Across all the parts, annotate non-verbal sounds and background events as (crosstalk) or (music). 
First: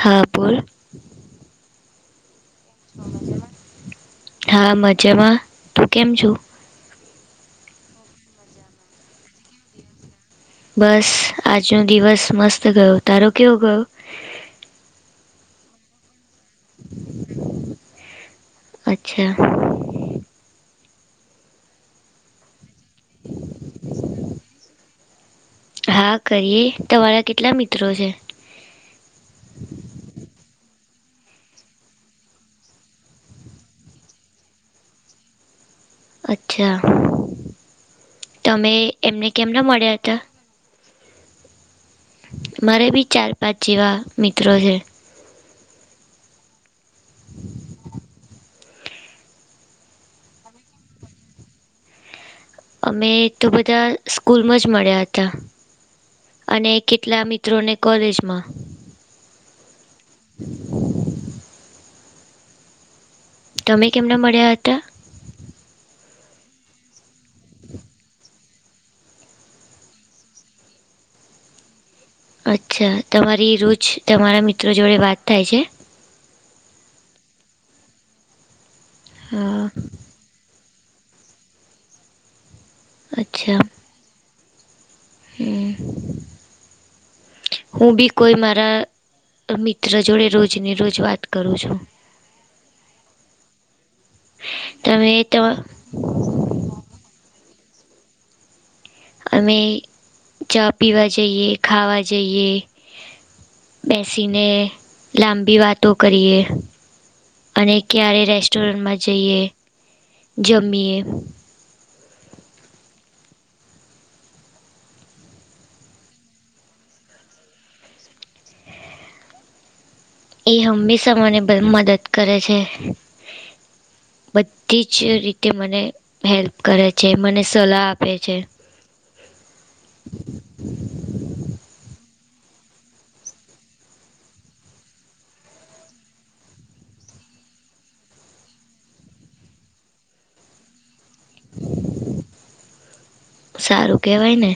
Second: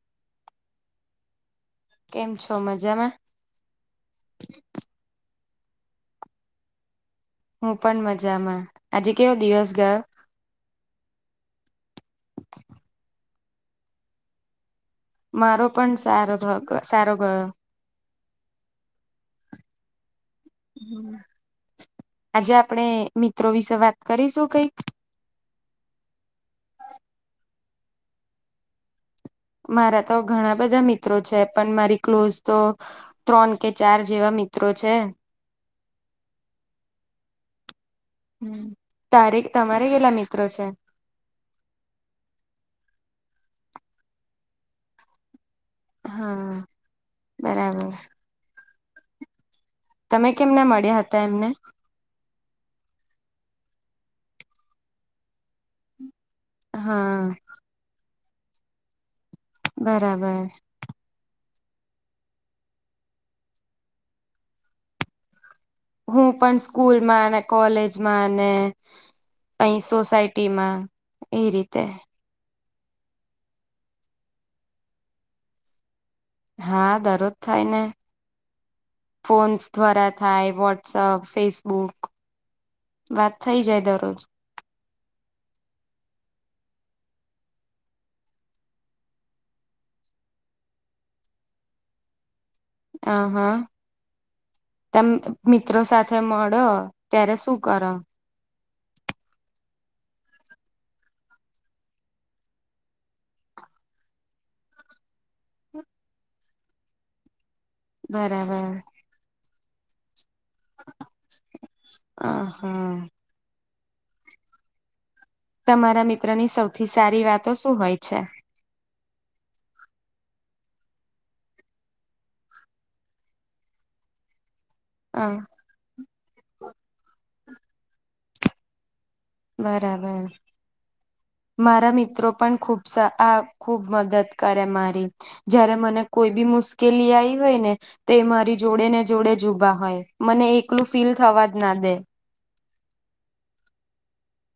હા બોલ કેમ છો મજામાં? હા મજામાં તું કેમ છો? હું પણ મજામાં. આજે કેવો દિવસ ગયો? બસ આજનો દિવસ મસ્ત ગયો. તારો કેવો ગયો? મારો પન સારો સારો ગયો. અચ્છા આજે આપણે મિત્રો વિશે વાત કરીશું કંઈક હા કરીએ તમારા કેટલા મિત્રો છે? મારા તો ઘણા બધા મિત્રો છે પણ મારી ક્લોઝ તો ત્રણ કે ચાર જેવા મિત્રો છે. અચ્છા તમે એમને તારે કેમના તમારે મળ્યા કેટલા હતા? મિત્રો છે. મારે બી ચાર પાંચ જેવા મિત્રો છે. હા બરાબર તમે કેમને મળ્યા હતા એમને અમે તો બધા સ્કૂલમાં જ મળ્યા હતા. અને હા કેટલા મિત્રોને કોલેજમાં બરાબર તમે કેમના મળ્યા હતા? હું પણ સ્કૂલમાં ને કોલેજમાં ને કહી સોસાયટી માં એ રીતે અચ્છા તમારી રોજ તમારા મિત્રો જોડે વાત થાય છે? હા દરરોજ થાય ને ફોન હા દ્વારા થાય વોટ્સઅપ ફેસબુક વાત અચ્છા થઈ જાય દરરોજ હું બી કોઈ મારા મિત્ર જોડે રોજને રોજ વાત કરું છું. આ હા તમે મિત્રો સાથે મળો ત્યારે શું કરો? અમે ચા પીવા જઈએ, ખાવા જઈએ, બેસીને લાંબી વાતો કરીએ. અને ક્યારે બરાબર રેસ્ટોરન્ટમાં જઈએ જમીએ. આ હા તમારા મિત્રો ની સૌથી સારી વાતો શું હોય છે? એ હંમેશા મને મદદ કરે છે. બધી જ હ રીતે મને હેલ્પ કરે છે, મને સલાહ આપે છે. બરાબર મારા મિત્રો પણ ખુબ આ ખુબ મદદ કરે મારી જયારે મને કોઈ બી મુશ્કેલી આવી હોય ને તો મારી જોડે ને જોડે જ ઉભા હોય મને એકલું ફીલ થવા જ ના દે સારું કેવાય ને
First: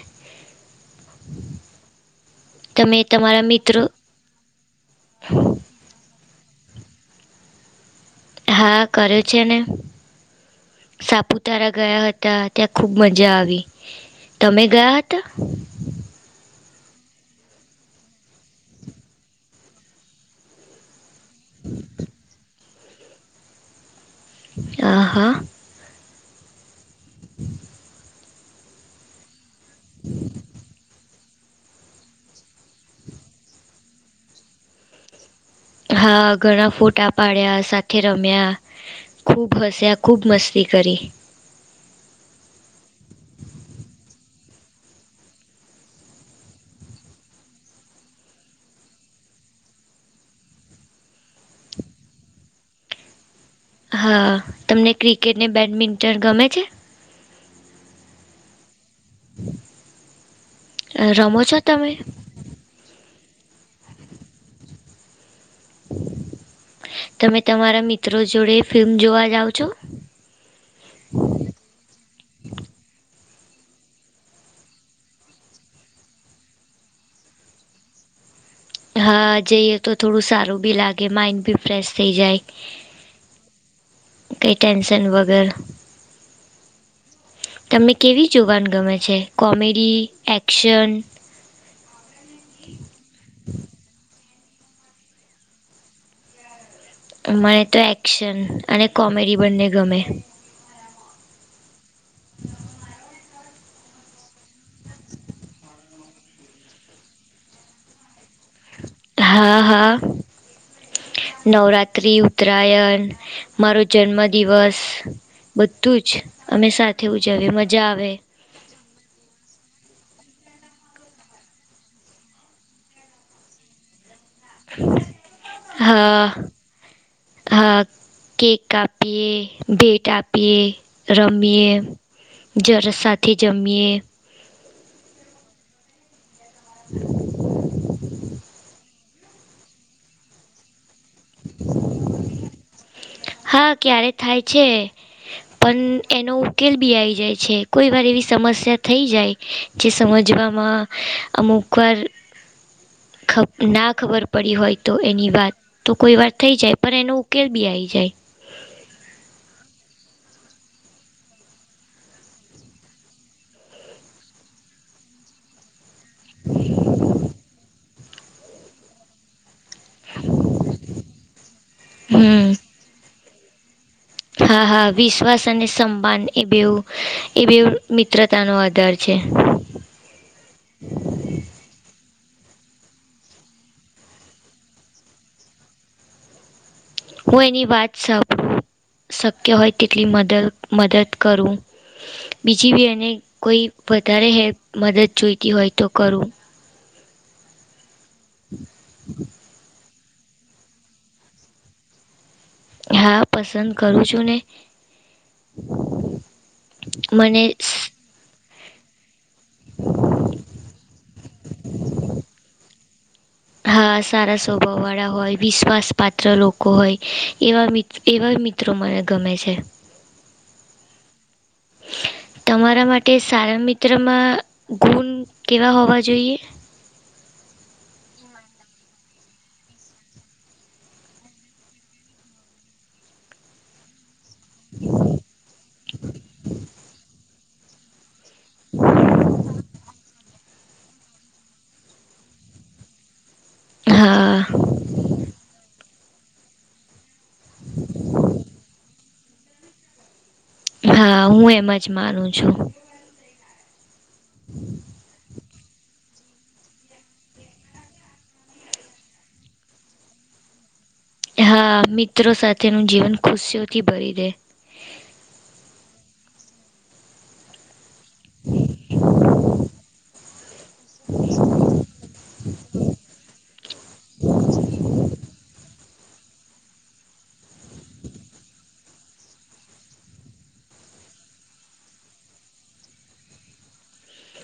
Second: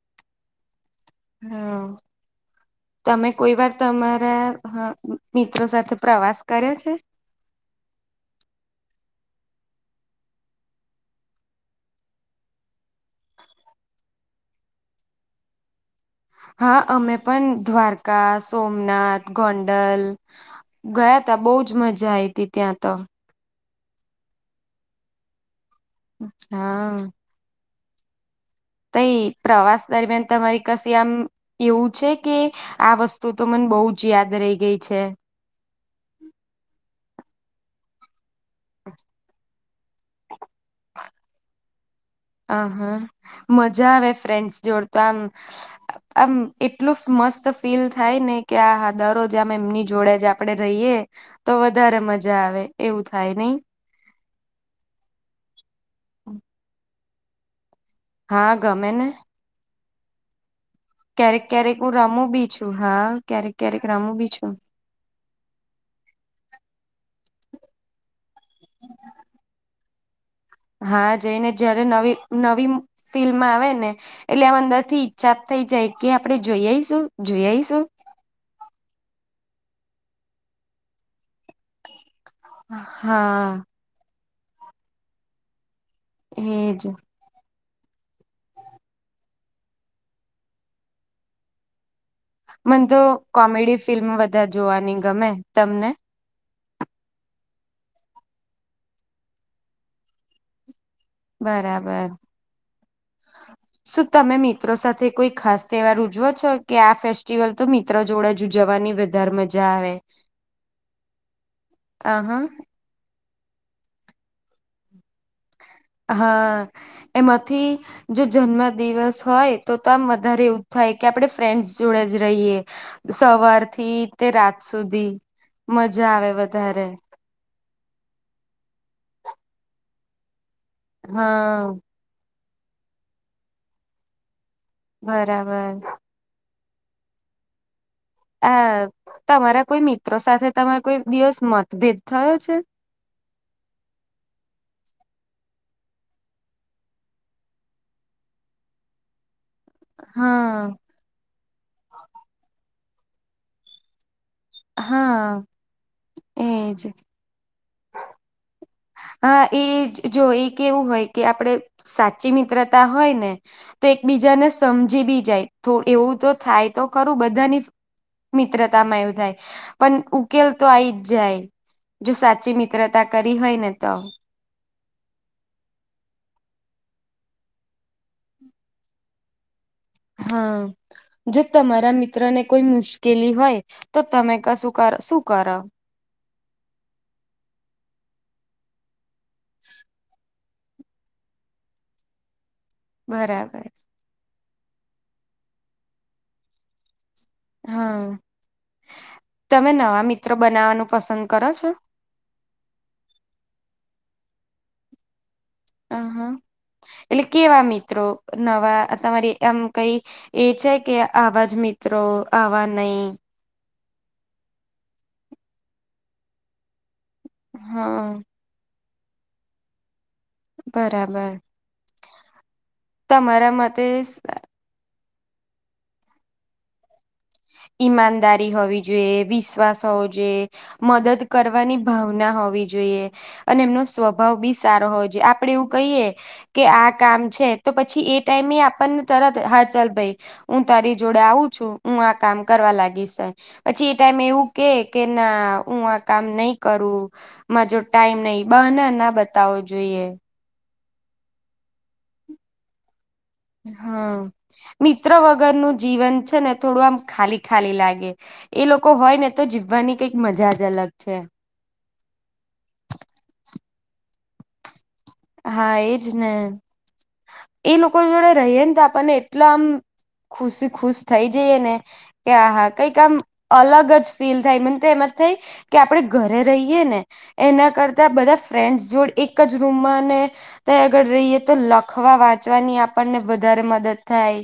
હા તમે તમારા કોઈ વાર મિત્રો તમારા મિત્રો સાથે પ્રવાસ કરયો છે? હા કર્યૉ છે ને. સાપુતારા ગયા હતા ત્યાં ખૂબ મજા આવી. તમે ગયા હતા? હા અમે પણ દ્વારકા સોમનાથ ગોંડલ ગયા બહુ જ મજા આઈ હતી ત્યાં તો આહા હા તઈ પ્રવાસ દરમિયાન તમારી કશી આમ એવું છે કે, આ વસ્તુ તો મન બઉ જ યાદ રહી ગઈ છે. હા, ઘણા ફોટા પાડ્યા, સાથે રમ્યા ખૂબ હસ્યા, ખૂબ મસ્તી કરી. અ હમ, મજા આવે ફ્રેન્ડ્સ જોડ તો આમ આમ એટલું મસ્ત ફીલ થાય ને કે આહા દરોજ આમ એમની જોડે જ આ આપડે રઈએ તો વધારે મજા આવે એવું થાય નઈ. હા, તમને ક્રિકેટ ને બેડમિન્ટન ગમે છે? હા, ગમે ને. (inaudible) રમો ક્યારેક છો ક્યારેક તમે હું રમું બી છું. હા, ક્યારેક ક્યારેક રમું બી છું. તમે તમારા મિત્રો જોડે ફિલ્મ જોવા જાવ છો? હા, જઈને જયારે નવી-નવી ફિલ્મ આવે ને એટલે આમ અંદરથી ઈચ્છા થઈ જાય કે આપડે જોઈ આઈશું જોઈ આઈશું. હા, જઈએ તો થોડું સારું બી લાગે. માઇન્ડ બી ફ્રેશ થઈ જાય. હા. કઈ ટેન્શન વગર. એ જ. તમે કેવી જોવાન ગમે છે? કોમેડી? એક્શન? મન તો કોમેડી ફિલ્મ વધાર જોવાની ગમે. તમને? મને તો એક્શન અને કોમેડી બંને ગમે. બરાબર. શું તમે મિત્રો સાથે કોઈ ખાસ તહેવાર ઉજવો છો? કે આ ફેસ્ટિવલ તો મિત્રો જોડે જ ઉજવાની હા, હા નવરાત્રી, અહ ઉત્તરાયણ મારો જન્મદિવસ બધું જ અમે સાથે ઉજવીએ મજા આવે. જન્મદિવસ હોય તો તો આમ વધારે એવું જ થાય કે આપડે ફ્રેન્ડસ જોડે જ રહીએ. સવારથી તે રાત સુધી, મજા હા આવે વધારે. હા, કેક કાપીએ, ભેટ આપીએ, રમીએ હા જર સાથે જમીએ બરાબર. (inaudible) અ તમારા કોઈ મિત્ર સાથે તમાર કોઈ દિવસ મતભેદ થયો છે? હા, ક્યારે થાય છે. પણ એનો ઉકેલ બી આઈ જાય છે. કોઈ વાર એવી સમસ્યા થઈ જાય જે હા સમજવામાં અમુકવાર ખબ ના ખબર પડી હોય તો એની હા વાત, તો કોઈવાર થઈ જાય એજ પણ એનું ઉકેલ બી આઈ જાય. હા, એ જ જો એ કેવું હોય કે આપડે સાચી મિત્રતા હોય ને તો એકબીજાને સમજી બી જાય. થોડ એવું તો થાય તો ખરું, બધાની મિત્રતામાં એવું થાય પણ ઉકેલ તો આઈ જ જાય. જો હમ સાચી મિત્રતા કરી હોય ને તો. હા, હા વિશ્વાસ અને સમાન એ બેવ એ બેવ મિત્રતાનો આધાર છે. હમ. જો તમારા મિત્રને કોઈ મુશ્કેલી હોય તો તમે કશું કર શું કરો? હું એની વાત સા (unintelligible) શક્ય હોય તેટલી મદલ મદદ કરું. બીજી બી એની કોઈ બરાબર વધારે હેલ્પ મદદ જોઈતી હોય તો કરું. હા, તમે નવા મિત્રો બનાવાનું પસંદ કરો છો? હા, પસંદ કરું છું ને. હ હા એટલે મને કેવા મિતિત્રો નવા તમારી આમ કઈ એ છે કે આવા જ મિત્રો આવા નહી હા સારા સ્વભાવ વાળા હોય વિશ્વાસ પાત્ર લોકો હોય એવા મિત હા એવા મિત્રો મને ગમે છે બરાબર તમારા માટે તમારા સારા મતે મિત્રમાં ગુણ કેવા હોવા જોઈએ. ઈમાનદારી હોવી જોઈએ વિશ્વાસ હોવો જોઈએ. મદદ કરવાની ભાવના હોવી જોઈએ અને એમનો સ્વ ભાવ બી સારો હોય છે આપડે એવું કહીએ કે આ કામ છે. તો પછી એ ટાઈમે આપણને તરત હા ચાલ ભાઈ હું તારી જોડે આવું છું હું કામ કરવા લાગી છે પછી એ ટાઈમે હા એવું કે કે ના હું કામ નહી કરું માં જો ટાઈમ નહી બને ના બતાવો જોઈએ. હા હું એમ જ માનું છું. હમ મિત્ર વગર નું જીવન છે ને થોડું આમ ખાલી ખાલી લાગે એ લોકો હોય ને તો જીવવાની કંઈક મજા જ અલગ છે. હા મિત્રો સાથેનું જીવન ખુશીઓથી ભરી દે. હા એજ ને. એ લોકો જોડે રહીએ ને તો આપણને એટલા આમ ખુશી ખુશ થઈ જઈએ ને કે આ હા કઈક આમ અલગ જ ફીલ થાય મને તો એમાં થ કે આપણે ઘરે રહીએ ને એના કરતા બધા ફ્રેન્ડસ જોડે એક જ રૂમમાંને ત આગળ રહીેએ તો લખવા વાંચવાની આપણને વધારે મદદ થાય.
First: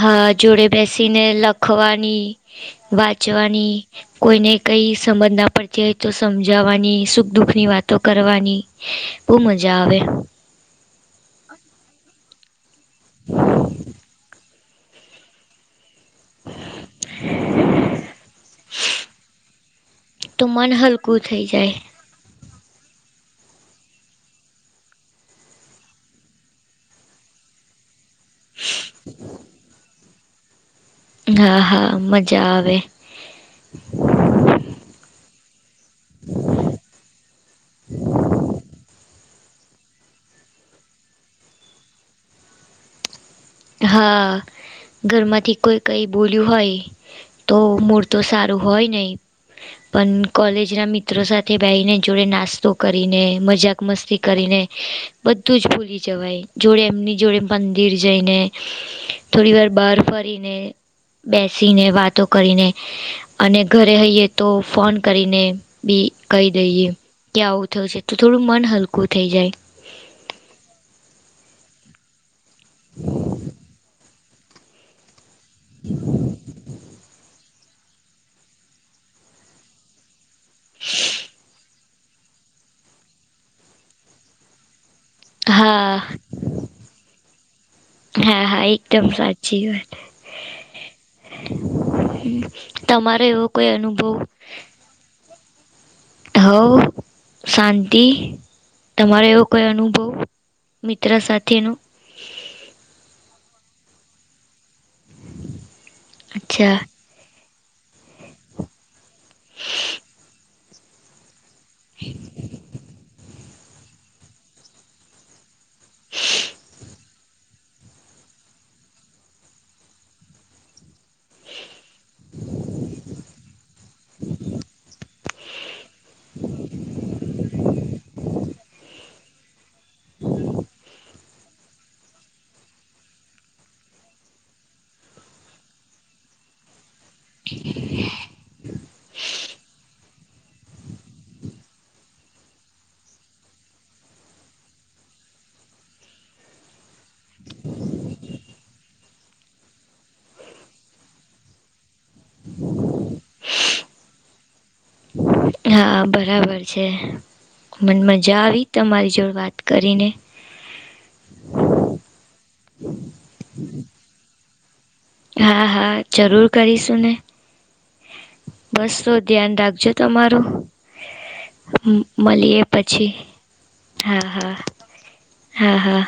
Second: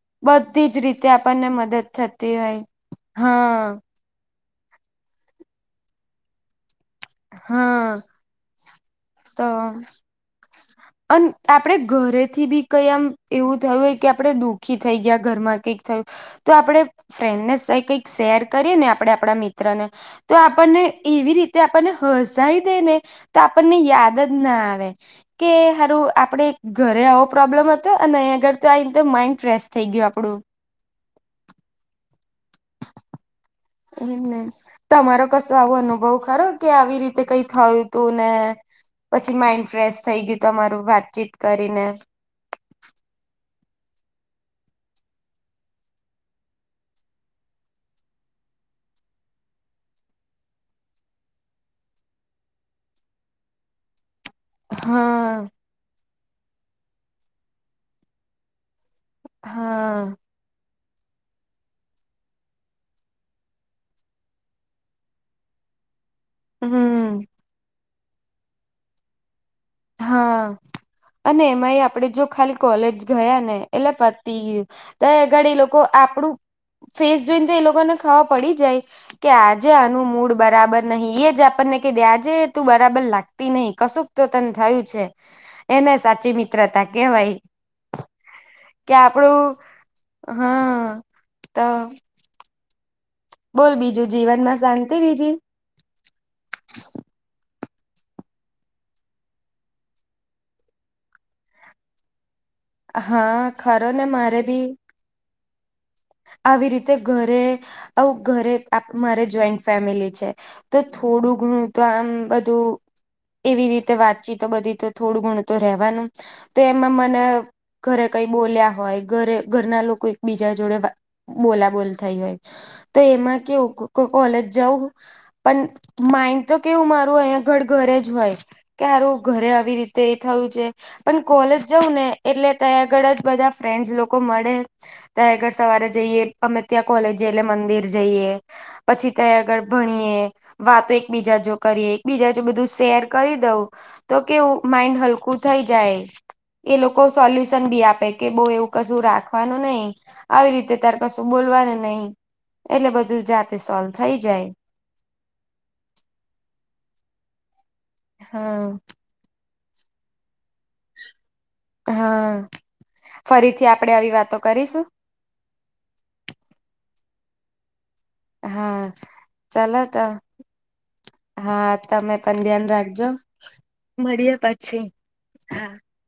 હા જોડે બધી જ રીતે બેસીને આપણને મદદ લખવાની થતી હોય વાંચવાની હા કોઈને કઈ સમજ ના પડ તંય તો સમજાવવાની સુખ દુઃખની હા વાતો કરવાની બહુ મજા આવે. અને આપડે ઘરેથી બી કઈ આમ એવું થયું હોય કે આપડે દુખ આખી થઈ ગયા ઘરમાં કંઈક થયું. તો આપડે ફ્રેન્ડને સ કઈક શેર કરીએ ને આપણે આપણા મિત્રને તો મન આપણને હલકું એવી થઈ રીતે જાય આપણને હ સહી થે ને તો આપણને યાદ જ ના આવે. કે સારું આપડે ઘરે આવો પ્રોબ્લેમ હ અનેહી અગર તો આને માઇન્ડ ફેશ થઈ ગયું આપડું હા હા મજા આવે. એમનેમ તમારો કશો આવો અનુભવ ખરો કે આવી રીતે કઈ થયું હતું ને પછી માઈન્ડ ફ્રેશ થઈ ગયું તમારું વાતચીત કરીને. હા ઘરમાંથી કોઈ કઈ બોલ્યું હોય તો મૂળ તો સારું હોય નહીં. પણ કોલેજ ના મિત્રો સાથે ભાઈને જોડે નાસ્તો કરીને મજા મક મસ્તી કરીને હા બધું જ ભૂલી જવાય જોડે એમની જોડે મંદિર જઈને થોડી વાર બહાર હા ફરીને બેસીને વાતો કરીને અને ઘરે હઈએ તો ફોન કરીને. બી કહી દઈએ હમ કે આવું થયશે તો થોડું મન હલકું થઈ જાય. હા અને એમાંય આપડે જો ખાલી કોલેજ ગયા ને એટલે અગર એ લોકો આપડું ફેસ જોઈને તો એ લોકોને ખ પડી જાય કે આજે આનું મૂડ બરાબર નહી એ જ આપણને કે્યાજે તું બરાબર લાગતી નહિ કશુંક તો તને થયું છે. એને હા સાચી મિત્રતા કેવાય હા હા કે એકદમ આપડું સાચી વાત હા તો તમારે એવું બોલ બીજું જીવનમાં શાંતિ બીજી હવ શાંતિ. તમારો એવો કોઈ અનુભવ મિત્ર સાથેનું. હા, ખરું ને! મારે પણ. આવી અચ્છા રીતે ઘરે મારે જોઈન્ટ ફેમિલી છે, એટલે થોડું ઘણું બધું સાથે મળીને કરીએ છીએ. ઘરે મારે જોઈન્ટ ફેમિલી છે, તો આમ બધી વાતચીત એવી રીતે થાય છે, એટલે થોડું ઘણું બધું સમજાય છે. તો રહેવાનું તો એમાં મને ઘરે કંઈ બોલ્યા હોય, ઘરે ઘરના લોકો એકબીજા જોડે વા બોલાબોલ થઈ હોય, તો એમાં કેવુ કો કોલેજ જવું પણ માઇન્ડ તો કેવું મારું અહીંયા ઘડ ઘરે જ હોય, કે હારુ ઘરે આવી રીત તે થયું છે, પણ કોલેજ જઉં ને એટલે ત્યાં આગળ જ બધા ફ્રેન્ડ લોકો મળે, ત્યાં આગળ સવારે જઈએ અમે ત્યાં કોલેજ જઈએ, એટલે મંદિર જઈએ, પછી ત્યાં આગળ ભણીએ. વાતો એકબીજા જો કરીએ, એકબીજા જો બધું શેર કરી દઉં. તો કેવું માઇન્ડ હલકું થઈ જાય. એ લોકો સોલ્યુશન બી આપે, કે બઉ એવુ કશું રાખવાનું નહી, આવી રીતે યાર, કશું બોલવાનું નહીં, એટલે બધું જાતે સોલ્વ થઈ જાય. હા, બરાબર છે. મન મજા હા આવી તમારી જોડે વાત કરીને હા, ફરીથી આપણે આવી વાતો કરીશું. હા હા, જરૂર કરીશું ને. હા બસ, તો ધ્યાન ચાલો રાખજો તો તમારું. હા અમ તમે પણ મળીએ ધ્યાન રાખજો પછી, હા મળીએ હા પછી હા હા